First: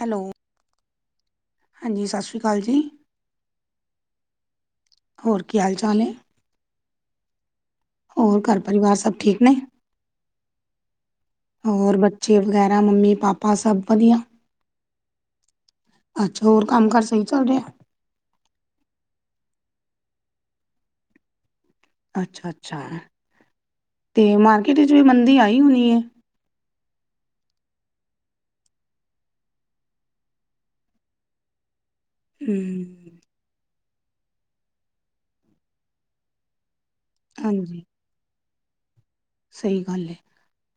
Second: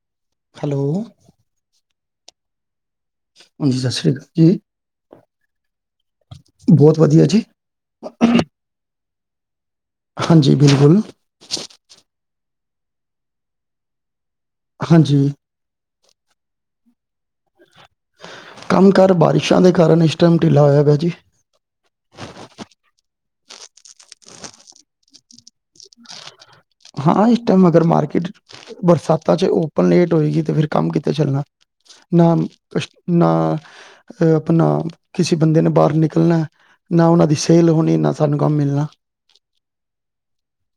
Hello. Hello. ਹਾਂਜੀ, ਸਸ਼੍ਰੀ ਕਾਲ ਜੀ। ਹਾਂਜੀ, ਸਸ਼੍ਰੀ ਕਾ ਜੀ। ਹੋਰ, ਕੀ ਹਾਲ-ਚਾਲ ਨੇ? ਬੋਤ ਵਦੀਆ ਜੀ। ਔਰ, ਘਰ ਪਰਿਵਾਰ ਸਬ ਠੀਕ ਨੇ? ਹਾਂਜੀ, ਬਿਲਕੁਲ। ਹੋਰ, ਬੱਚੇ ਵਗੈਰਾ ਮੰਮੀ-ਪਾਪਾ ਸਬ ਬਧੀਆ? ਹਾਂਜੀ। ਅੱਛ, ਹੋਰ ਕੰਮ-ਕਾਰ ਸਈ ਚਲ ਰੇਐ? ਕੰਮ ਕਾਰ ਬਾਰਿਸ਼ਾਂ ਦੇ ਕਾਰਨ ਇਸ਼ ਟੈਮ ਢਿਲਾ ਹੋਏਆ ਏਆ ਜੀ। ਅੱਛਾ-ਅੱਛਾ, ਤੇ ਮਾਰਕੀਟ ਇਚ ਵੀ ਮੰਦੀ ਆਈ ਹੋਈ ਐ? ਹਾਂ, ਇਸ ਟੈਮ ਅਗਰ ਮਾਰਕੀਟ ਬਰਸਾਤਾਂ ਚ ਓਪਨ ਲੇਟ ਹੋਏਗੀ ਤੇ ਫੇਰ ਕੰਮ ਕਿਤੇ ਚਲਣੈ। ਨਾਮ ਹਮ [unintelligible] ਨਾ, ਅ ਅਪਣਾ ਕਿਸੀ ਬੰਦੇ ਨੇ ਬਾਹਰ ਨਿਕਲਨੈ। ਨਾ ਓਨਾਂ ਦੀ ਸੇਲ ਹੋਨੀ, ਨਾ ਸਾਨੂੰ ਕੰਮ ਮਿਲਣਾ। ਸੲੀ ਗੱਲ ੲੇ,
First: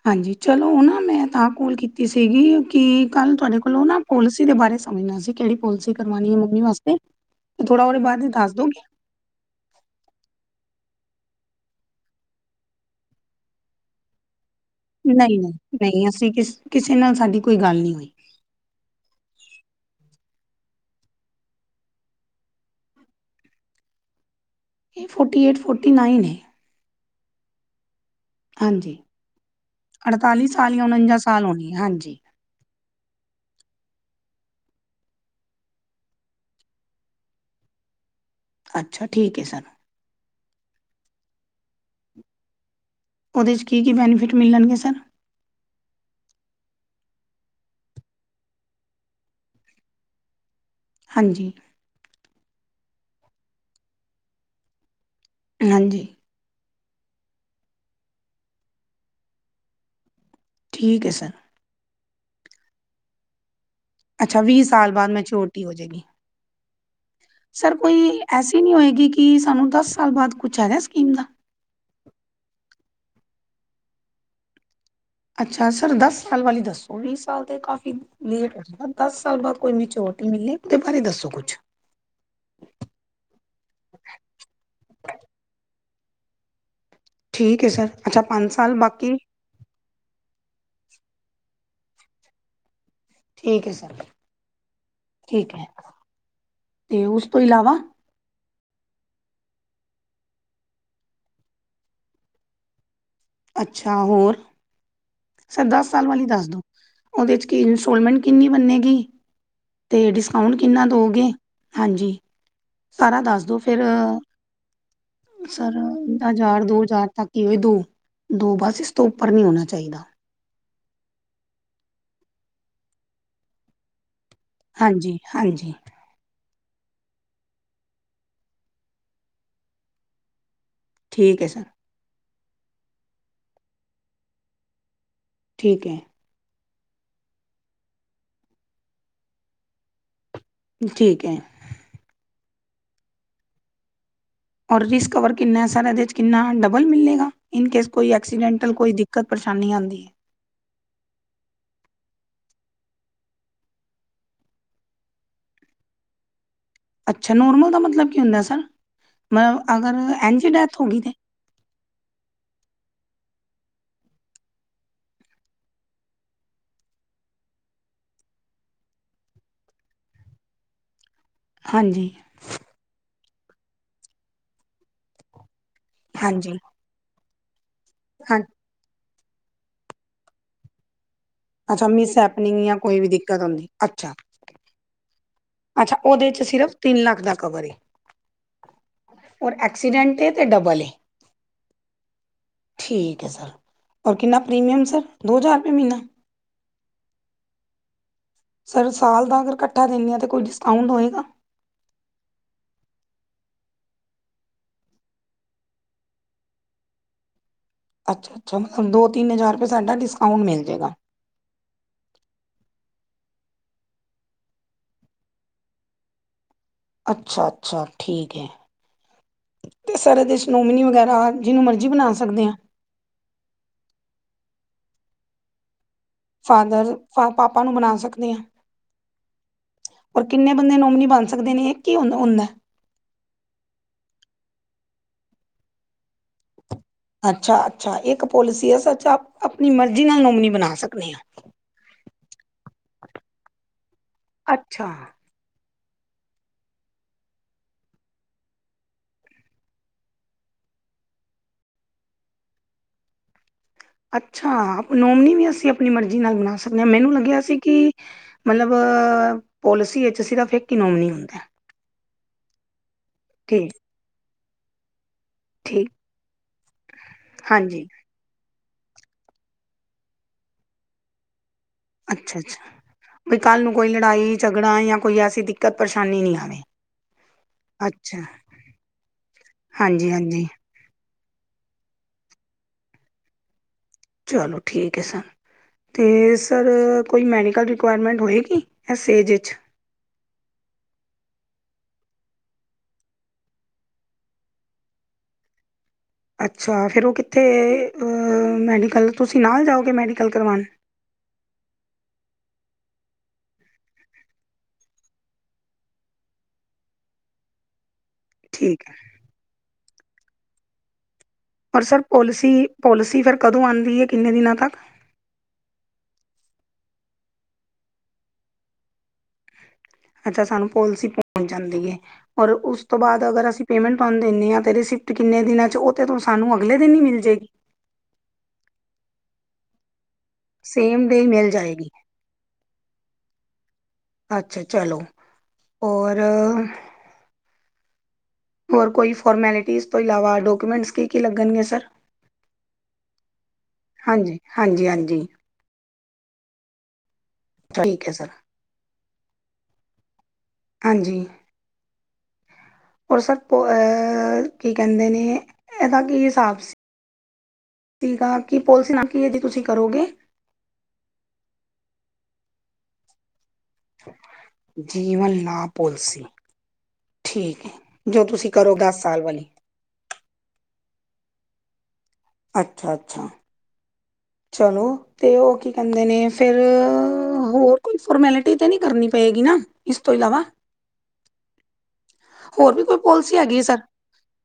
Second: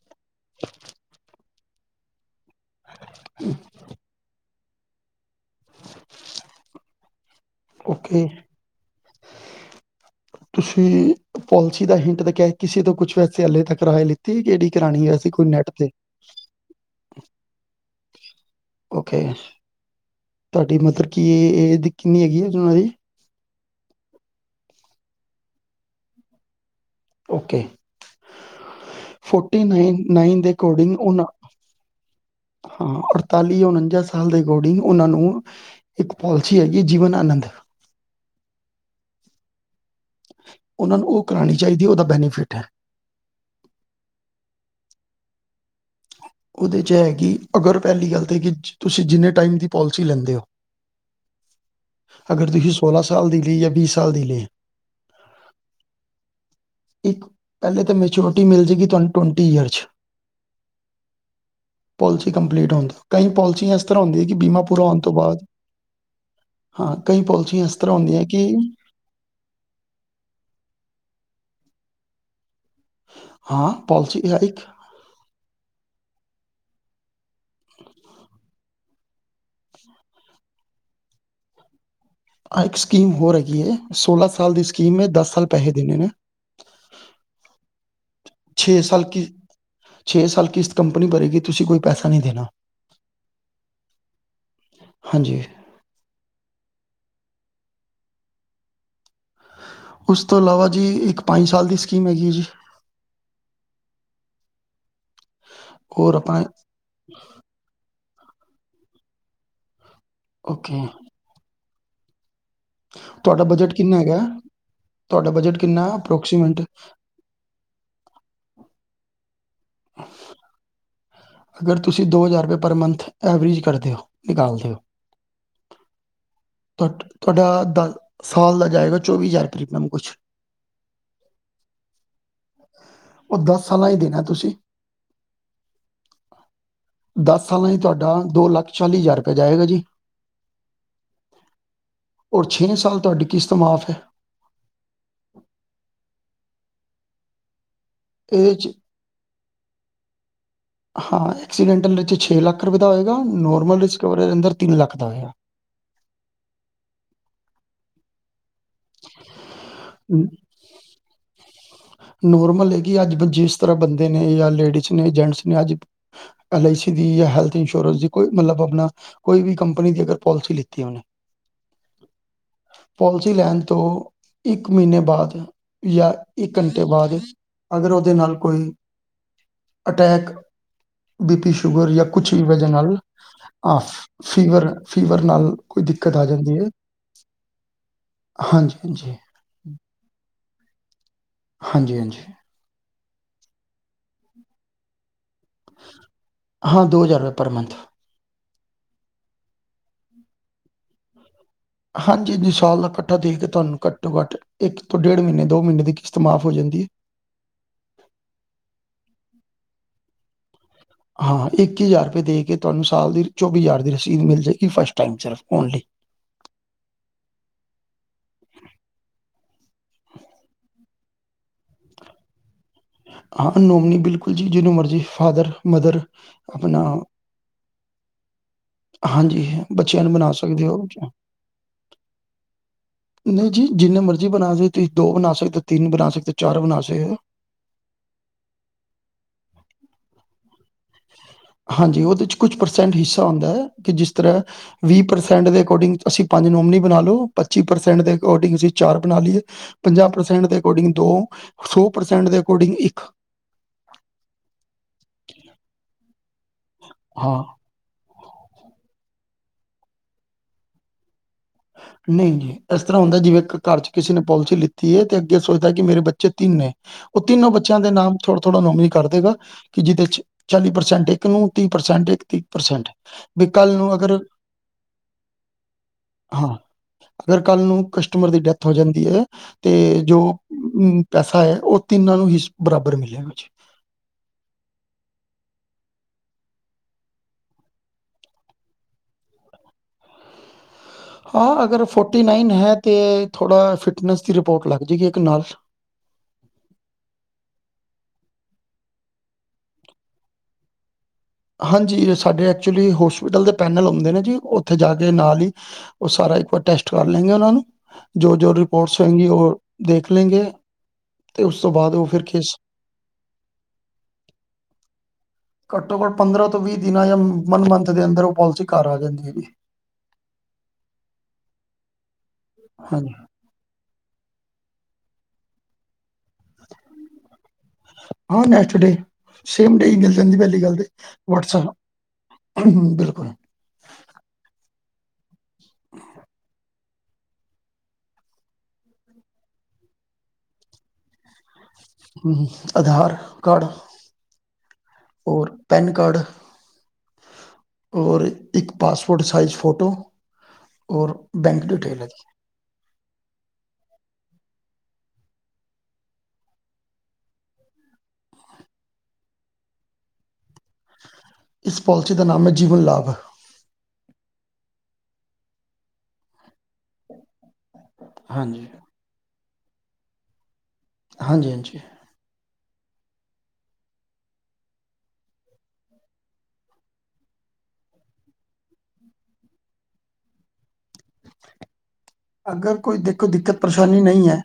ਹਾਂਜੀ, ਚਲੋ, ਓਨਾ ਮੈਂ ਤਾਂ ਕੋਲ ਕੀਤੀ ਸੀਗੀ ਕਿ ਕੱਲ੍ਹ ਤੁਹਾਡੇ ਕੋਲੋਂ ਨਾ ਪੋਲਿਸੀ ਦੇ ਬਾਰੇ ਸਮਝਣਾ ਸੀ, ਕਿਹੜੀ ਪੋਲਸੀ ਕਰਵਾਉਣੀ ਹੈ ਮੰਮੀ ਵਾਸਤੇ? ਥੋੜ੍ਹਾ ਓਦੇ ਬਾਰੇ ਓਕੇ ਦੱਸ ਦੋਗੇ? ਤੁਸੀਂ ਪੋਲਸੀ ਦਾ ਹਿੰਟ ਦਾ ਕਿਆ ੲੇ, ਕਿਸੇ ਤੋਂ ਕੁਛ ਵੈਸੇ ਹਾਲੇ ਤੱਕ ਕਰਾ ਏ ਲਿ ਤੇ ਕਿਹੜੀ ਕਰਾਣੀ ਐਸੀਂ ਨਹੀਂ ਕੋਈ ਨੈੱਟ ਨਹੀਂ ਤੇ। ਨਹੀਂ ਅਸੀਂ ਕਿਸ ਕਿਸੇ ਨਾਲ ਸਾਡੀ ਕੋਈ ਗੱਲ ਨੀਂ ਹੋਈ। ਓਕੇ, ਤੁਹਾਡੀ ਮਦਰ ਕੀ ਏਜ ਦੀ, ਕਿੰਨੀ ਹੈਗੀ ਹੈ ਏ ਉਹਨਾਂ ਦੀ? ਏ ਫੋਟੑਟੀ ਏਟ, ਫੋਟੑਟੀ ਨਾਈਨ ਏ। ਓਕੇ। ਹਾਂਜੀ ਫੋਟੑਟੀ ਨਾਈਨ, ਨਾਈਨ ਅੜਤਾਲੀ ਦੇ ਸਾਲ ਜਾਂ ਐਕੋਰਡਿੰਗ ਉਣੰਜਾ ਓਨਾਂ ਸਾਲ ਹੋਣੀ ਹੈ ਹਾਂਜੀ ਹਾਂ, ਅੜਤਾਲੀ ਉਨੰਜਾ ਸਾਲ ਦੇ ਅਕੋਰਡਿੰਗ ਓਨਾਂ ਨੂੰ ਇਕ ਪੋਲਸੀ ਹੈਗੀ ਜੀਵਨ ਆਨੰਦ। ਅੱਛਾ, ਠੀਕ ਏ ਸਰ। ਓਨਾਂ ਨੂੰ ਓ ਕਰਾਣੀ ਚਾਈਦੀ ਓਦਾ ਬੈਨੀਫਿਟ ਐ। ਓਦੇ ਚ ਕੀ-ਕੀ ਬੈਨੀਫਿਟ ਮਿਲਨਗੇ ਸਰ? ਓਦੇ ਚ ਐਅ ਕਿ, ਅਗਰ ਪ੍ਹੈਲੀ ਗਲ ਤੇ ਕਿ ਤੂਸੀ ਜਿੰਨੇ ਟਾਈਮ ਦੀ ਪੋਲਸੀ ਲੈਂਦੇ ਓ ਹਾਂਜੀ। ਅਗਰ ਤੂਸੀ ਸੋਲਾ ਸਾਲ ਦੀ ਲਈ ਐ ਵੀਹ ਸਾਲ ਦੀ ਲਈ ਹਾਂਜੀ। ਇੱਕ, ਪਹਿਲੇ ਤੇ ਮੈਚੋਰਟੀ ਮਿਲ ਜੇਗੀ ਤੁਹਾਨੂੰ ਟਵੰਟੀ ਯੀਅਰ 'ਚ। ਠੀਕ ਹੈ, ਸਰ। ਪਾਲਿਸੀ ਕੰਪਲੀਟ ਹੋਣ ਦੋ। ਕਈ ਪਾਲਿਸੀਆਂ ਤਰ੍ਹਾਂ ਹੁੰਦੀਆਂ ਕਿ ਅੱਛਾ, ਬੀਮਾ ਵੀਹ ਪੂਰਾ ਸਾਲ ਹੋਣ ਬਾਅਦ ਤੋਂ ਮਚੁਰਟੀ ਹੋ ਜਾਏਗੀ। ਹਾਂ ਕਈ ਪਾਲਿਸੀਆਂ ਸਰ ਇਸ ਤਰ੍ਹਾਂ ਕੋਈ ਹੁੰਦੀਆਂ ਕਿ ਐਸੀ ਨਹੀਂ ਹੋਏਗੀ ਕਿ ਸਾਨੂੰ ਦੱਸ ਸਾਲ ਬਾਅਦ, ਕੁਝ ਹੈਗਾ ਸਕੀਮ ਦਾ? ਹਾਂ, ਪਾਲਿਸੀ, ਇਹ ਹੈ ਇੱਕ। ਅੱਛਾ, ਸਰ ਦੱਸ ਸਾਲ ਵਾਲੀ ਦੱਸੋਂ? ਵੀਹ ਸਾਲ ਤੇ ਕਾਫ਼ੀ ਲੇਟ। ਮਤਲਬ ਦੱਸ ਸਾਲ ਬਾਅਦ ਕੋਈ ਮਚੁਰਟੀ ਮਿਲਣੀ, ਉਹਦੇ ਬਾਰੇ ਦੱਸੋ ਕੁਝ ਆਹ ਇੱਕ ਸਕੀਮ ਹੋਰ ਹੈਗੀ ਹੈ। ਸੋਲਾਂ ਸਾਲ ਦੀ ਸਕੀਮ ਹੈ। ਦੱਸ ਸਾਲ ਪੈਸੇ ਦੇਣੇ ਨੇ। ਠੀਕ ਹੈ ਸਰ, ਅੱਛਾ ਪੰਜ ਸਾਲ ਛੇ ਬਾਕੀ। ਕੀ ਛੇ ਸਾਲ ਕਿਸ਼ਤ ਕੰਪਨੀ ਭਰੇਗੀ, ਤੁਸੀਂ ਕੋਈ ਪੈਸਾ ਨਹੀਂ ਦੇਣਾ। ਠੀਕ ਹੈ ਸਰ, ਹਾਂਜੀ ਠੀਕ ਹੈ ‌ਤੇ ਉਸ ਤੋਂ ਇਲਾਵਾ। ਉਸ ਤੋਂ ਇਲਾਵਾ ਜੀ, ਇੱਕ ਪੰਜ ਸਾਲ ਦੀ ਸਕੀਮ ਹੈਗੀ ਹੈ ਜੀ। ਅੱਛਾ ਹੋਰ, ਸਰ ਦੱਸ ਸਾਲ ਹੋਰ ਵਾਲੀ ਆਪਣਾ ਦੱਸ ਦੋ। ਉਹਦੇ 'ਚ ਕੀ ਇੰਸਟਾਲਮੈਂਟ ਕਿੰਨੀ ਬੰਨੇਗੀ ਤੇ ਡਿਸਕਾਊਂਟ ਓਕੇ ਕਿੰਨਾ ਦੋਗੇ? ਹਾਂਜੀ। ਸਾਰਾ ਦੱਸ ਤੁਹਾਡਾ ਦੋ ਬਜਟ ਫਿਰ, ਕਿੰਨਾ ਹੈਗਾ ਤੁਹਾਡਾ ਬਜਟ ਸਰ ਕਿੰਨਾ ਅਪਰੋਕਸੀਮੇਟ ਹਜ਼ਾਰ ਦੋ ਹਜ਼ਾਰ ਤੱਕ ਕਿਵੇਂ ਦੋ, ਦੋ ਬੱਸ, ਇਸ ਤੋਂ ਉੱਪਰ ਨਹੀਂ ਹੋਣਾ ਚਾਹੀਦਾ। ਅਗਰ ਤੁਸੀਂ ਦੋ ਹਜ਼ਾਰ ਰੁਪਏ ਪਰ ਮੰਥ ਐਵਰੇਜ ਕਰਦੇ ਹੋ। ਨਿਕਾਲਦੇ ਹੋ ਹਾਂਜੀ-ਹਾਂਜੀ। ਤੁਹਾਡਾ ਦੱਸ ਸਾਲ ਦਾ ਜਾਏਗਾ ਚੌਵੀ ਹਜ਼ਾਰ ਤਕਰੀਬਣ [unintelligible] ਕੁਝ। ਠੀਕ ਹੈ, ਸਰ। ਉਹ ਦੱਸ ਸਾਲਾਂ ਹੀ ਦੇਣਾ ਤੁਸੀਂ। ਠੀਕ ਹੈ। ਦੱਸ ਸਾਲਾਂ 'ਚ ਤੁਹਾਡਾ, ਦੋ ਲੱਖ ਚਾਲੀ ਹਜ਼ਾਰ ਰੁਪਏ ਜਾਏਗਾ ਜੀ। ਠੀਕ ਹੈ। ਔਰ ਛੇ ਸਾਲ ਤੁਹਾਡੀ ਕਿਸ਼ਤ ਮਾਫ਼ ਹੈ। ਔਰ ਰਿਸਕ [unintelligible] ਕਵਰ ਕਿੰਨਾ, ਸਾਰਾ ਇਹਦੇ 'ਚ ਕਿੰਨਾ, ਡਬਲ ਮਿਲੇਗਾ? ਇੰਕੇਸ ਕੋਈ ਇਹਦੇ ਚ ਐਕਸੀਡੈਂਟਲ, ਕੋਈ ਦਿੱਕਤ ਪਰੇਸ਼ਾਨੀ ਆਉਂਦੀ ਹੈ। ਹਾਂ, ਐਕਸੀਡੈਂਟਲ ਵਿੱਚ ਛੇ ਲੱਖ ਰੁਪਏ ਦਾ ਹੋਏਗਾ, ਨੌਰਮਲ ਵਿੱਚ ਕਵਰ ਇਦੇ ਅੰਦਰ ਤਿੰਨ ਲੱਖ ਦਾ ਹੋਏਗਾ। ਅੱਛਾ ਨੋਰਮਲ ਦਾ ਮਤਲਬ ਕੀ ਹੁੰਦਾ ਸਰ ਮ ਅਗਰ ਏਂਜ ਹੀ ਡੈਥ ਹੋ ਗਈ ਦੀ ਨੋਰਮਲ ਹੈ ਕਿ ਅੱਜ ਬੱਚੇ ਇਸ ਤਰ੍ਹਾਂ ਬਨਦੇ ਨੇ, ਜਾਂ ਲੇਡੀਜ਼ ਨੇ ਜੈਂਟਸ ਨੇ ਅੱਜ ਐਲ ਆਈ ਸੀ ਦੀ ਜਾਂ ਹੈਲਥ ਇੰਸ਼ੋਰੈਂਸ ਦੀ ਕੋਈ ਮਤਲਬ ਅਪਣਾ ਕੋਈ ਵੀ ਕੰਪਨੀ ਦੀ ਅਗਰ ਪੋਲਿਸੀ ਲਿੱਤੀ ਏ ਹੁਣ ਹਾਂਜੀ। ਪੋਲਿਸੀ ਲੈਣ ਤੋਂ ਇੱਕ ਮਹੀਨੇ ਬਾਦ ਜਾਂ ਹਾਂਜੀ ਇੱਕ ਘੰਟੇ ਬਾਦ ਅਗਰ ਉਹਦੇ ਨਾਲ ਹਾਂ ਕੋਈ ਅਟੈਕ ਬੀ ਪੀ, ਅੱਛਾ ਸ਼ੂਗਰ, ਜਾਂ ਮਿਸ ਕੁਛ ਵੀ ਹੈਪਨਿੰਗ ਵਜ੍ਹਾ ਜਾਂ ਨਾਲ ਕੋਈ ਵੀ ਦਿੱਕਤ ਹੁੰਦੀ ਆ ਅੱਛਾ ਫੀਵਰ, ਫੀਵਰ ਨਾਲ ਕੋਈ ਅੱਛਾ, ਦਿੱਕਤ ਆ ਉਹਦੇ 'ਚ ਜਾਂਦੀ ਹੈ ਸਿਰਫ਼ ਤਿੰਨ ਲੱਖ ਦਾ ਕਵਰ ਹੈ। ਹਾਂਜੀ ਹਾਂਜੀ ਔਰ ਐਕਸੀਡੈਂਟ ਏ ਤੇ ਡਬਲ ਏ। ਹਾਂਜੀ-ਹਾਂਜੀ। ਠੀਕ ਹੈ, ਸਰ। ਔਰ ਕਿੰਨਾ ਪ੍ਰੀਮੀਅਮ ਸਰ, ਦੋ ਹਜ਼ਾਰ ਰੁਪਏ ਮਹੀਨਾ? ਹਾਂ, ਦੋ ਹਜ਼ਾਰ ਰੁਪਏ ਪਰ ਮੰਥ। ਸਰ ਸਾਲ ਦਾ ਅਗਰ ਇਕੱਠਾ ਦਿੰਦੇ ਹਾਂ ਤਾਂ ਕੋਈ ਡਿਸਕਾਊਂਟ ਹੋਏਗਾ? ਹਾਂਜੀ ਜੀ, ਸਾਲ ਦਾ ਇਕੱਠਾ ਦੇ ਕੇ ਤੁਹਾਨੂੰ ਘੱਟੋ-ਘੱਟ ਇੱਕ ਤੋਂ ਡੇਢ ਮਹੀਨੇ, ਦੋ ਮਹੀਨੇ ਦੀ ਕਿਸ਼ਤ ਮਾਫ਼ ਹੋ ਜਾਂਦੀ ਹੈ। ਅੱਛਾ-ਅੱਛਾ ਮਤਲਬ ਦੋ-ਤਿੰਨ ਹਜ਼ਾਰ ਰੁਪਏ ਸਾਡਾ ਡਿਸਕਾਊਂਟ ਮਿਲ ਜਾਏਗਾ। ਹਾਂ, ਇੱਕੀ ਹਜ਼ਾਰ ਰੁਪਏ ਦੇ ਕੇ ਤੁਹਾਨੂੰ ਸਾਲ ਦੀ ਚੌਵੀ ਹਜ਼ਾਰ ਦੀ ਰਸੀਦ ਮਿਲ ਜਾਏਗੀ, ਫਸਟ ਟਾਈਮ ਸਿਰਫ਼ ਓਨਲੀ। ਅੱਛਾ-ਅੱਛਾ, ਠੀਕ ਹੈ। ਇਸ ਦੇ ਵਿਚ ਨੋਮਮੀ ਵਗੈਰਾ ਜਿਹਨੂੰ ਮਰਜੀ ਬਣਾ ਸਕਦੇ ਹਾਂ। ਹਾਂ ਨੋਮਨੀ ਬਿਲਕੁਲ ਜੀ ਜਿਹਨੂੰ ਮਰਜ਼ੀ ਫਾਦਰ, ਮਦਰ ਆਪਣਾ ਫਾਦਰ, ਪਾਪਾ ਨੂੰ ਬਣਾ ਸਕਦੇ ਹਾਂ। ਹਾਂਜੀ ਬੱਚਿਆਂ ਨੂੰ ਹੋਰ ਬਣਾ ਕਿੰਨੇ ਸਕਦੇ ਬੰਦੇ ਹੋ ਨੋਮਨੀ ਬਣ ਸਕਦੇ ਨੇ, ਇਕ ਹੀ ਹੁੰਦਾ। ਨਹੀਂ ਜੀ ਜਿੰਨੇ ਮਰਜ਼ੀ ਬਣਾ ਸਕਦੇ ਹੋ। ਤੁਸੀਂ ਦੋ ਬਣਾ ਸਕਦੇ, ਤਿੰਨ ਬਣਾ ਸਕਦੇ, ਚਾਰ ਬਣਾ ਸਕਦੇ ਹੋ। ਅੱਛਾ ਅੱਛਾ ਇੱਕ ਪੋਲਿਸੀ ਹੈ ਸਰ ਆਪ ਪਣੀ ਮਰਜ਼ੀ ਨਾਲ ਨੋਮਨੀ ਬਣਾ ਸਕਦੇ ਹਾਂ। ਹਾਂਜੀ ਉਹਦੇ ਚ ਕੁਛ ਪਰਸੈਂਟ ਹਿੱਸਾ ਹੁੰਦਾ ਹੈ ਕਿ ਜਿਸ ਤਰ੍ਹਾਂ ਹਾਂ ਅੱਛਾ ਵੀਹ ਪਰਸੈਂਟ ਪ੍ਰਸੈਂਟ ਦੇ ਅਕੋਰਡਿੰਗ ਅਸੀਂ ਪੰਜ ਨੋਮਨੀ ਬਣਾ ਲੋ। ਪੱਚੀ ਪ੍ਰਸੈਂਟ ਦੇ ਅਕੋਰਡਿੰਗ ਅਸੀਂ ਚਾਰ ਬਣਾ ਲਈਏ ਪੰਜਾਂ ਪ੍ਰਸੈਂਟ ਦੇ ਅਕੋਰਡਿੰਗ ਦੋ, ਸੌ ਪ੍ਰਸੈਂਟ ਦੇ ਅਕੋਰਡਿੰਗ ਇੱਕ ਅੱਛਾ ਆਪ ਨੋਮਨੀ ਵੀ ਅਸੀ ਆਪਣੀ ਮਰਜ਼ੀ ਨਾਲ ਬਣਾ ਸਕਦੇ ਹਾਂ। ਮੈਨੂੰ ਲੱਗਿਆ ਹਾਂ। ਸੀ ਕਿ ਮਤਲਬ ਪੋਲਿਸੀ ਵਿੱਚ ਸਿਰਫ ਇੱਕ ਹੀ ਨੋਮਨੀ ਹੁੰਦਾ। ਨਹੀਂ ਜੀ, ਇਸ ਤਰ੍ਹਾਂ ਹੁੰਦਾ ਜਿਵੇਂ ਠੀਕ ਘਰ ਚ ਕਿਸੇ ਨੇ ਪੋਲਿਸੀ ਲਿੱਤੀ ਏ ਤੇ ਅੱਗੇ ਸੋਚਦਾ ਕਿ ਠੀਕ ਮੇਰੇ ਬੱਚੇ ਤਿੰਨ ਨੇ, ਉਹ ਤਿੰਨੋ ਬੱਚਿਆਂ ਹਾਂਜੀ ਦੇ ਨਾਮ ਥੋੜਾ ਥੋੜ੍ਹਾ ਨੋਮਨੀ ਕਰ ਦੇਗਾ ਕਿ ਜਿਹਦੇ ਚ ਚਾਲੀ ਪ੍ਰਸੈਂਟ ਇੱਕ ਨੂੰ ਤੀਹ ਪ੍ਰਸੈਂਟ ਇੱਕ ਅੱਛਾ ਤੀਹ ਅੱਛਾ ਪ੍ਰਸੈਂਟ, ਬਈ ਵੀ ਕੱਲ ਕੋਈ ਨੂੰ ਅਗਰ ਲੜਾਈ ਝਗੜਾ ਜਾਂ ਕੋਈ ਐਸੀ ਦਿੱਕਤ ਪਰੇਸ਼ਾਨੀ ਨਹੀਂ ਹਾਂ ਆਵੇ। ਅਗਰ ਕੱਲ ਨੂੰ ਅੱਛਾ ਕਸਟਮਰ ਦੀ ਡੈਥ ਹੋ ਜਾਂਦੀ ਏ, ਤੇ ਹਾਂਜੀ ਜੋ ਹਾਂਜੀ ਪੈਸਾ ਹੈ ਉਹ ਤਿੰਨਾਂ ਨੂੰ ਹੀ ਬਰਾਬਰ ਮਿਲੇਗਾ ਜੀ। ਚਲੋ ਠੀਕ ਏ, ਸਰ। ਤੇ ਸਰ ਕੋਈ ਮੈਡੀਕਲ ਰਿਕੁਆਇਰਮੈਂਟ ਹੋਏਗੀ ਏਸ ਏਜ ਚ ਹਾਂ ਅਗਰ ਫੋਟੀ ਨਾਈਨ ਹੈ, ਤੇ ਥੋੜਾ ਫਿਟਨੈਸ ਦੀ ਰਿਪੋਰਟ ਲੱਗ ਜਾਏਗੀ ਇੱਕ ਨਾਲ ਅੱਛਾ ਫਿਰ ਉਹ ਕਿੱਥੇ ਮੈਡੀਕਲ ਤੁਸੀਂ ਨਾਲ ਜਾਓਗੇ ਮੈਡੀਕਲ ਕਰਵਾਉਣ। ਹਾਂਜੀ ਸਾਡੇ ਐਚੁੱਲੀ ਹੋਸਪਿਟਲ ਦੇ ਪੈਨਲ ਹੁੰਦੇ ਨੇ ਜੀ, ਉੱਥੇ ਜਾ ਕੇ ਨਾਲ ਈ ਉਹ ਸਾਰਾ ਇੱਕ ਵਾਰ ਟੈਸਟ ਕਰ ਲੈਂਗੇ ਉਹਨਾਂ ਨੂੰ ਜੋ ਜੋ ਠੀਕ ਹੈ ਰਿਪੋਰਟਸ ਹੋਏਗੀ ਉਹ ਦੇਖ ਲੈਂਗੇ ਤੇ ਉਸ ਤੋਂ ਔਰ ਬਾਦ ਸਰ ਉਹ ਫਿਰ ਪੋਲਿਸੀ ਕਿਸ ਪੋਲਿਸੀ ਫਿਰ ਕਦੋਂ ਆਉਂਦੀ ਹੈ। ਕਿੰਨੇ ਦਿਨਾਂ ਤੱਕ ਘੱਟੋ ਘੱਟ ਪੰਦਰਾਂ ਤੋਂ ਵੀਹ ਦਿਨਾਂ ਜਾਂ ਵਨ ਮੰਥ ਦੇ ਅੰਦਰ ਉਹ ਪੋਲਿਸੀ ਘਰ ਆ ਜਾਂਦੀ ਹੈ ਜੀ। ਅੱਛਾ ਸਾਨੂੰ ਪੋਲਸੀ ਪਹੁੰਚ ਜਾਂਦੀ ਏ, ਔਰ ਉਸ ਤੋਂ ਹਾਂਜੀ ਬਾਦ ਅਗਰ ਅਸੀ ਪੇਮੈਂਟ ਤੁਹਾਨੂੰ ਦਿੰਦੇ ਹਾਂ ਤੇ ਰ ਰਿਿਸਿਪਟ ਕਿੰਨ ਦਿਨਾਂ 'ਚ ਉਹ ਤੇ ਸਾਨੂੰ ਅਗਲੇ ਦਿਨ ਹੀ ਮਿਲ ਜਾਏਗੀ ਹਾਂ ਨੈਕਸਟ ਡੇ ਸੇਮ ਡੇ ਮਿਲ ਪਹਿਲੀ ਗੱਲ ਤੇ ਸੇਮ ਡੇ ਮਿਲ ਵਟਸ ਜਾਏਗੀ ਬਿਲਕੁਲ ਅੱਛਾ ਚਲੋ ਹੋਰ ਹੋਰ ਕੋਈ ਫੋਰਮੈਲਿਟੀਜ਼ ਤੋਂ ਇਲਾਵਾ ਡਾਕੂਮੈਂਟਸ ਕੀ ਕੀ ਲੱਗਣਗੇ ਸਰ ਹਮ ਆਧਾਰ ਕਾਰਡ ਹਾਂਜੀ ਹਾਂਜੀ ਹਾਂਜੀ ਹੋਰ ਪੈਨ ਕਾਰਡ ਠੀਕ ਹੈ ਔਰ ਸਰ ਇੱਕ ਪਾਸਪੋਰਟ ਸਾਈਜ਼ ਫੋਟੋ ਔਰ ਹਾਂਜੀ ਬੈਂਕ ਡਿਟੇਲ ਹੈਗੀ ਔਰ ਸਰਭ ਕੀ ਕਹਿੰਦੇ ਨੇ ਇਹਦਾ ਕੀ ਹਿਸਾਬ ਸੀ ਠੀਕ ਆ ਕੀ ਪੋਲਿਸੀ ਨਾ ਕੀ ਹੈ ਜ ਤੁਸੀਂ ਕਰੋਗੇ ਇਸ ਪੋਲਿਸੀ ਦਾ ਨਾਮ ਹੈ ਜੀਵਨ ਲਾਭ ਜੀਵਨ ਲਾਭ ਪੋਲਸੀ ਠੀਕ ਹੈ ਜੋ ਤੁਸੀਂ ਹਾਂਜੀ ਕਰੋ ਦਸ ਸਾਲ ਵਾਲੇ ਹਾਂਜੀ ਹਾਂਜੀ। ਅੱਛਾ ਅੱਛਾ। ਚਲੋ ਤੇ ਉਹ ਕੀ ਕਹਿੰਦੇ ਨੇ ਫੇਰ ਹੋਰ ਕੋਈ ਫੋਰਮੈਲਿਟੀ ਤੇ ਨਹੀਂ ਕਰਨੀ ਪਏਗੀ ਨਾ। ਇਸ ਤੋਂ ਇਲਾਵਾ। ਹੋਰ ਅਗਰ ਵੀ ਕੋਈ ਦੇਖੋ ਪੋਲਿਸੀ ਹੈਗੀ ਦਿੱਕਤ ਏ ਸਰ, ਪਰੇਸ਼ਾਨੀ ਨਹੀਂ ਹੈ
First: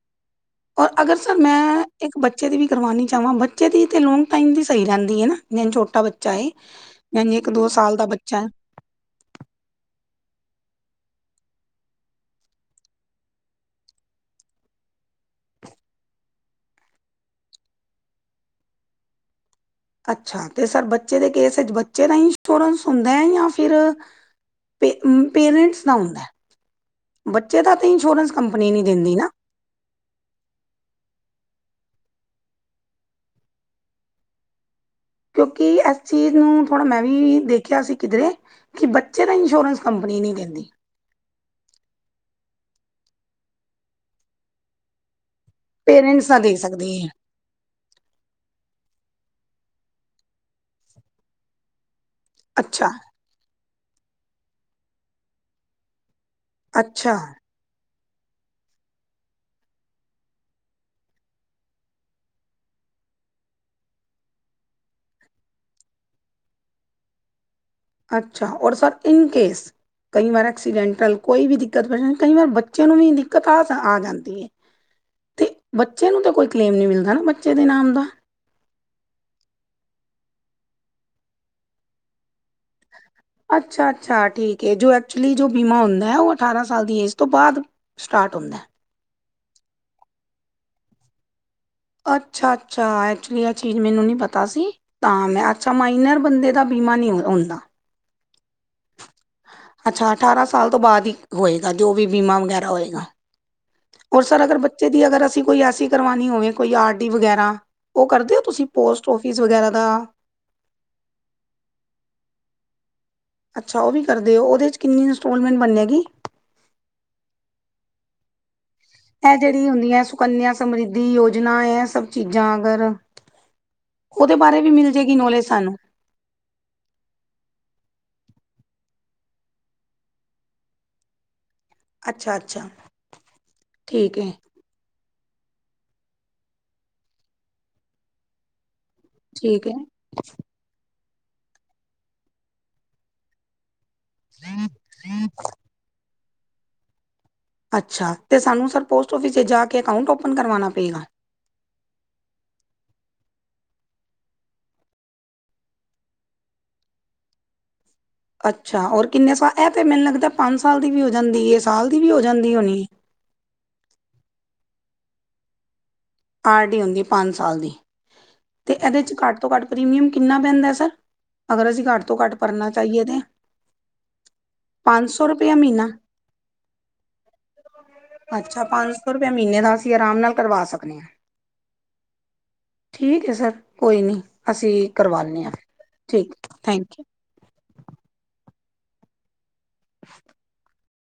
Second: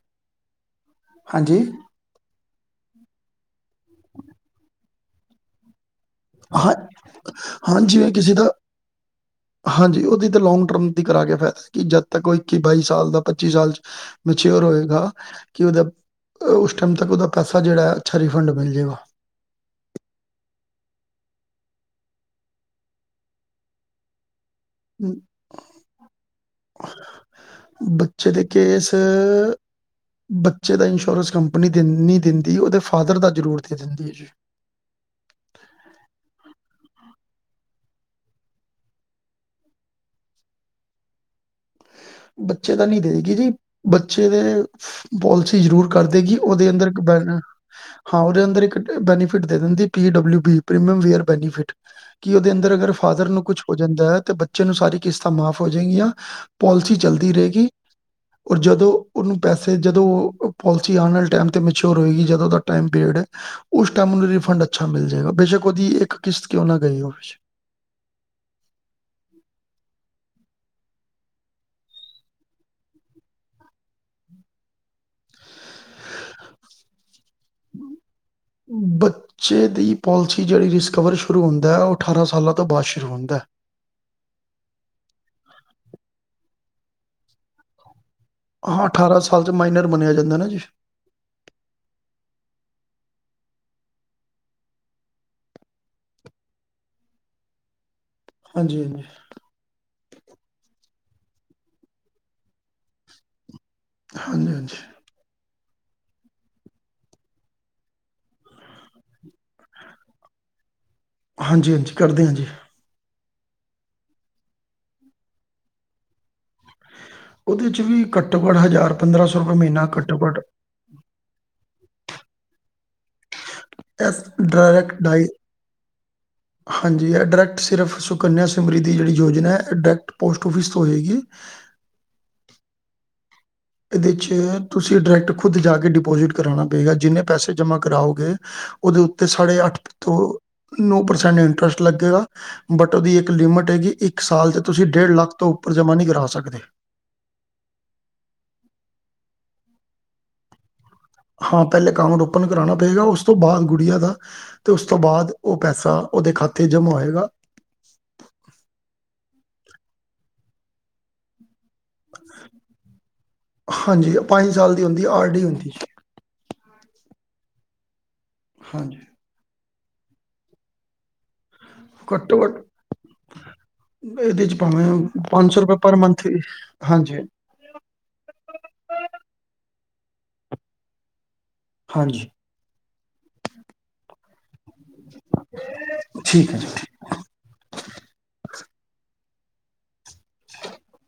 ਔਰ ਅਗਰ ਸਰ ਹਾਂਜੀ ਮੈਂ ਇੱਕ ਬੱਚੇ ਦੀ ਵੀ ਕਰਵਾਨੀ ਚਾਹਵਾਂ, ਬੱਚੇ ਦੀ ਤੇ ਲੋਂਗ ਟਾਈਮ ਦੀ ਸਹੀ ਰਹਿੰਦੀ ਹੈ ਨਾ, ਜਿਵੇਂ ਛੋਟਾ ਬੱਚਾ ਹਾਂ ਜਿਂਝ ਇੱਕ ਦੋ ਹਾਂ ਸਾਲ ਦਾ ਜਿਵੇਂ ਕਿਸੇ ਬੱਚਾ ਏ। ਹਾਂਜੀ ਉਹਦੀ ਤਾਂ ਲੋਂਂਗ ਟਰਮ ਦੀ ਕਰਾ ਕੇ ਫਾਇਦਾ ਕਿ ਜਦ ਤੱਕ ਉਹ ਇੱਕੀ, ਬਾਈ ਸਾਲ ਦਾ ਪੱਚੀ ਸਾਲ ਚ ਮੈਚਿਓਰ ਹੋਏਗਾ ਕਿ ਉਹਦਾ ਅ, ਉਸ ਟਾਈਮ ਤੱਕ ਉਹਦਾ ਪੈਸਾ ਜਿਹੜਾ ਅੱਛਾ ਰਿਫੰਡ ਮਿਲ ਜੇਗਾ। ਅੱਛਾ। ਤੇ ਸਰ, ਬੱਚੇ ਦੇ ਕੇਸ ਵਿਚ ਬੱਚੇ ਦਾ ਹੀ ਇੰਸ਼ੋਰੈਂਸ ਹੁੰਦਾ ਹੈ ਜਾਂ ਫਿਰ ਪੇਰੈਂਟਸ ਦਾ ਹੁੰਦਾ, ਬੱਚੇ ਦਾ ਤੇ ਇੰਸ਼ੋਰੈਂਸ ਬੱਚੇ ਦੇ ਕੰਪਨੀ ਨਹੀਂ ਕੇਸ ਦਿੰਦੀ ਨਾ। ਬੱਚੇ ਦਾ ਇੰਸ਼ੋਰੈਂਸ ਕੰਪਨੀ ਦੇ ਨਹੀ ਦਿੰਦੀ, ਉਹਦੇ ਫਾਦਰ ਦਾ ਜ਼ਰੂਰ ਦੇ ਦਿੰਦੀ ਏ ਜੀ। ਕਿਉਂਕਿ ਇਸ ਚੀਜ਼ ਨੂੰ ਥੋੜ੍ਹਾ ਮੈਂ ਵੀ ਦੇਖਿਆ ਸੀ ਕਿਧਰੇ ਕਿ ਬੱਚੇ ਦਾ ਇੰਸ਼ੋਰੈਂਸ ਕੰਪਨੀ ਨਹੀਂ ਕਹਿੰਦੀ ਬੱਚੇ ਤਾਂ ਨਹੀਂ ਦੇਗੀ ਜੀ ਬੱਚੇ ਦੇ ਪੋਲਿਸੀ ਜ਼ਰੂਰ ਕਰ ਦੇਗੀ ਉਹਦੇ ਅੰਦਰ ਬ ਹਾਂ ਉਹਦੇ ਅੰਦਰ ਇੱਕ ਬੈਨੀਫਿਟ ਦੇ ਦਿੰਦੀ P W B premium waiver benefit ਕਿ ਉਹਦੇ ਅੰਦਰ ਅਗਰ ਫਾਦਰ ਨੂੰ ਕੁਛ ਹੋ ਜਾਂਦਾ ਹੈ ਤਾਂ ਬੱਚੇ ਨੂੰ ਸਾਰੀ ਕਿਸ਼ਤਾਂ ਮਾਫ਼ ਹੋ ਜਾਏਗੀਆਂ ਪੋਲਿਸੀ ਚਲਦੀ ਰਹੇਗੀ ਔਰ ਜਦੋਂ ਉਹਨੂੰ ਪੈਸੇ ਜਦੋਂ ਉਹ ਪੋਲਿਸੀ ਆਉਣ ਵਾਲੇ ਟਾਈਮ 'ਤੇ ਮਚਿਓਰ ਹੋਏਗੀ ਜਦੋਂ ਉਹਦਾ ਟਾਈਮ ਪੀਰੀਅਡ ਹੈ ਉਸ ਟਾਈਮ ਨੂੰ ਰਿਫੰਡ ਅੱਛਾ ਮਿਲ ਜਾਏਗਾ ਬੇਸ਼ੱਕ ਉਹਦੀ ਇੱਕ ਕਿਸ਼ਤ ਕਿਉਂ ਨਾ ਗਈ ਉਹ ਅੱਛਾ ਔਰ ਸਰ ਇਨ ਕੇਸ ਕਈ ਵਾਰ ਐਕਸੀਡੈਂਟਲ ਕੋਈ ਵੀ ਦਿੱਕਤ ਬ ਜਾਂਦੀ ਕਈ ਵਾਰ ਬੱਚੇ ਨੂੰ ਵੀ ਦਿੱਕਤ ਆ ਆ ਜਾਂਦੀ ਤੇ ਬੱਚੇ ਨੂੰ ਤਾਂ ਕੋਈ ਕਲੇਮ ਨੀ ਮਿਲਦਾ ਨਾ ਬੱਚੇ ਦੇ ਨਾਮ ਦਾ [unintelligible] ਬੱਚੇ ਦੀ ਪੋਲਿਸੀ ਜਿੜੀ ਰਿਸਕਵਰ ਸ਼ੁਰੂ ਹੁੰਦਾ ਹੈ ਉਹ ਅਠਾਰਾਂ ਸਾਲਾਂ ਤੋਂ ਬਾਅਦ ਸ਼ੁਰੂ ਹੁੰਦਾ ਹੈ ਅੱਛਾ ਅੱਛਾ ਠੀਕ ਹੈ ਜੋ ਐਕਚੁਲੀ ਜੋ ਬੀਮਾ ਹੁੰਦਾ ਹੈ ਉਹ ਅਠਾਰਾਂ ਸਾਲ ਦੀ ਏ ਇਸ ਤੋਂ ਬਾਅਦ ਸਟਾਰਟ ਹੁੰਦਾ ਹੈ। ਹਾਂ ਅਠਾਰਾਂ ਸਾਲ ਚ ਮਾਈਨਰ ਮੰਨਿਆ ਜਾਂਦਾ ਨਾ ਜੀ ਅੱਛਾ ਅੱਛਾ ਐਕਚੁਲੀ ਆਹ ਚੀਜ਼ ਮੈਨੂੰ ਨਹੀਂ ਪਤਾ ਸੀ ਤਾਂ ਮੈਂ ਅੱਛਾ ਮਾਈਨਰ ਬੰਦੇ ਦਾ ਬੀਮਾ ਨਹੀਂ ਹੁੰਦਾ ਹਾਂਜੀ ਹਾਂਜੀ ਅੱਛਾ ਅਠਾਰਾਂ ਸਾਲ ਤੋਂ ਬਾਅਦ ਹੀ ਹੋਏਗਾ ਜੋ ਵੀ ਬੀਮਾ ਵਗੈਰਾ ਹੋਏਗਾ ਰ ਸਰ ਹਾਂਜੀ, ਅਗਰ ਹਾਂਜੀ। ਬੱਚੇ ਦੀ ਅਗਰ ਅਸੀਂ ਕੋਈ ਐਸੀ ਕਰਵਾਉਣੀ ਹੋਵੇ ਕੋਈ ਆਰ ਡੀ ਵਗੈਰਾ ਉਹ ਕਰਦੇ ਹੋ ਤੁਸੀਂ ਪੋਸਟ ਔਫਿਸ ਵਗੈਰਾ ਦਾ ਹਾਂਜੀ ਹਾਂਜੀ ਕਰਦੇ ਹਾਂ ਜੀ ਅੱਛਾ ਉਹ ਵੀ ਕਰ ਦਿਓ ਉਹਦੇ 'ਚ ਕਿੰਨੀ ਇੰਸਟੋਲਮੈਂਟ ਬਣੇਗੀ ਉਹਦੇ ਚ ਵੀ ਘੱਟੋ ਘੱਟ ਹਜ਼ਾਰ ਪੰਦਰਾਂ ਸੌ ਰੁਪਏ ਮਹੀਨਾ ਘੱਟੋ ਘੱਟ ਸਮਰਿਧੀ ਯੋਜਨਾ ਹੈ ਸਭ ਚੀਜ਼ਾਂ ਅਗਰ ਇਸ ਓਹਦੇ ਬਾਰੇ ਵੀ ਮਿਲ ਡਾਇਰੈਕਟ ਜਾਏਗੀ ਡਾਈ ਨੌਲੇਜ ਸਾਨੂੰ ਹਾਂਜੀ, ਏਹ ਡਾਇਰੈਕਟ ਸਿਰਫ ਸੁਕੰਨਿਆ ਸਿਮਰੀਧੀ ਜਿਹੜੀ ਯੋਜਨਾ ਹੈ ਡਾਇਰੈਕਟ ਪੋਸਟ ਔਫਿਸ ਤੋਂ ਹੋਏਗੀ ਅੱਛਾ-ਅੱਛਾ। ਇਹਦੇ 'ਚ ਤੁਸੀਂ ਡਾਇਰੈਕਟ ਖੁਦ ਜਾ ਕੇ ਡਿਪੋਜਿਟ ਕਰਾਉਣਾ ਪਏਗਾ, ਜਿੰਨੇ ਪੈਸੇ ਜਮ੍ਹਾਂ ਕਰਾਓਗੇ ਉਹਦੇ ਉੱਤੇ ਸਾਡੇ- ਠੀਕ ਅੱਠ ਤੋਂ ਨੌ ਪ੍ਰਸੈਂਟ ਇੰਟਰਸਟ ਲੱਗੇਗਾ, ਬਟ ਉਹਦੀ ਇੱਕ ਲਿਮਟ ਹੈਗੀ। ਇੱਕ ਸਾਲ 'ਚ ਹੈ ਤੁਸੀਂ ਡੇਢ ਲੱਖ ਤੋਂ ਉੱਪਰ ਜਮ੍ਹਾਂ ਨਹੀਂ ਕਰਾ ਸਕਦੇ। ਅੱਛਾ, ਤੇ ਸਾਨੂੰ ਸਰ ਪੋਸਟ ਔਫਿਸ 'ਚ ਜਾ ਕੇ ਅਕਾਊਂਟ ਓਪਨ ਕਰਵਾਨਾ ਪਏਗਾ। ਹਾਂ ਪਹਿਲੇ ਅਕਾਊਟ ਓਪਨ ਕਰਾਣਾ ਪਏਗਾ, ਉਸ ਤੋਂ ਬਾਅਦ ਗੁੜੀਆ ਦਾ ਤੇ ਉਸ ਤੋਂ ਬਾਅਦ ਉਹ ਪੈਸਾ ਉਹਦੇ ਖਾਤੇ ਜਮਾ ਹੋਏਗਾ ਅੱਛਾ ਔਰ ਕਿੰਨੇ ਸਾਲ ਇਹ ਤਾਂ ਮੈਨੂੰ ਲੱਗਦਾ ਪੰਜ ਸਾਲ ਦੀ ਵੀ ਹੋ ਜਾਂਦੀ ਸਾਲ ਦੀ ਵੀ ਹੋ ਜਾਂਦੀ ਹੋਣੀ ਹਾਂਜੀ ਪੰਜ ਸਾਲ ਦੀ ਹੁੰਦੀ ਆਰ ਡੀ ਹੁੰਦੀ ਆਰ ਡੀ ਹੁੰਦੀ ਹੈ ਪੰਜ ਸਾਲ ਦੀ ਤੇ ਹਾਂਜੀ ਇਹਦੇ ਚ ਘੱਟ ਘੱਟ ਪ੍ਰੀਮੀਅਮ ਕਿੰਨਾ ਪੈਂਦਾ ਸਰ ਅਗਰ ਅਸੀਂ ਘੱਟ ਤੋਂ ਘੱਟ ਭਰਨਾ ਚਾਹੀਏ ਤਾਂ ਇਹਦੇ ਚ ਭਾਵੇਂ ਪੰਜ ਸੌ ਰੁਪਏ ਮਹੀਨਾ ਪਰ ਮੰਥ ਹਾਂਜੀ ਅੱਛਾ ਪੰਜ ਸੌ ਰੁਪਆ ਮਹੀਨੇ ਦਾ ਅਸੀਂ ਆਰਾਮ ਨਾਲ ਕਰਵਾ ਸਕਦੇ ਹਾਂ ਹਾਂਜੀ ਠੀਕ ਹੈ ਸਰ ਕੋਈ ਨਹੀਂ ਅਸੀਂ ਕਰਵਾਉਦੇ ਹਾਂ ਠੀਕ ਥੈਂਕ ਯੂ [unintelligible] [unintelligible]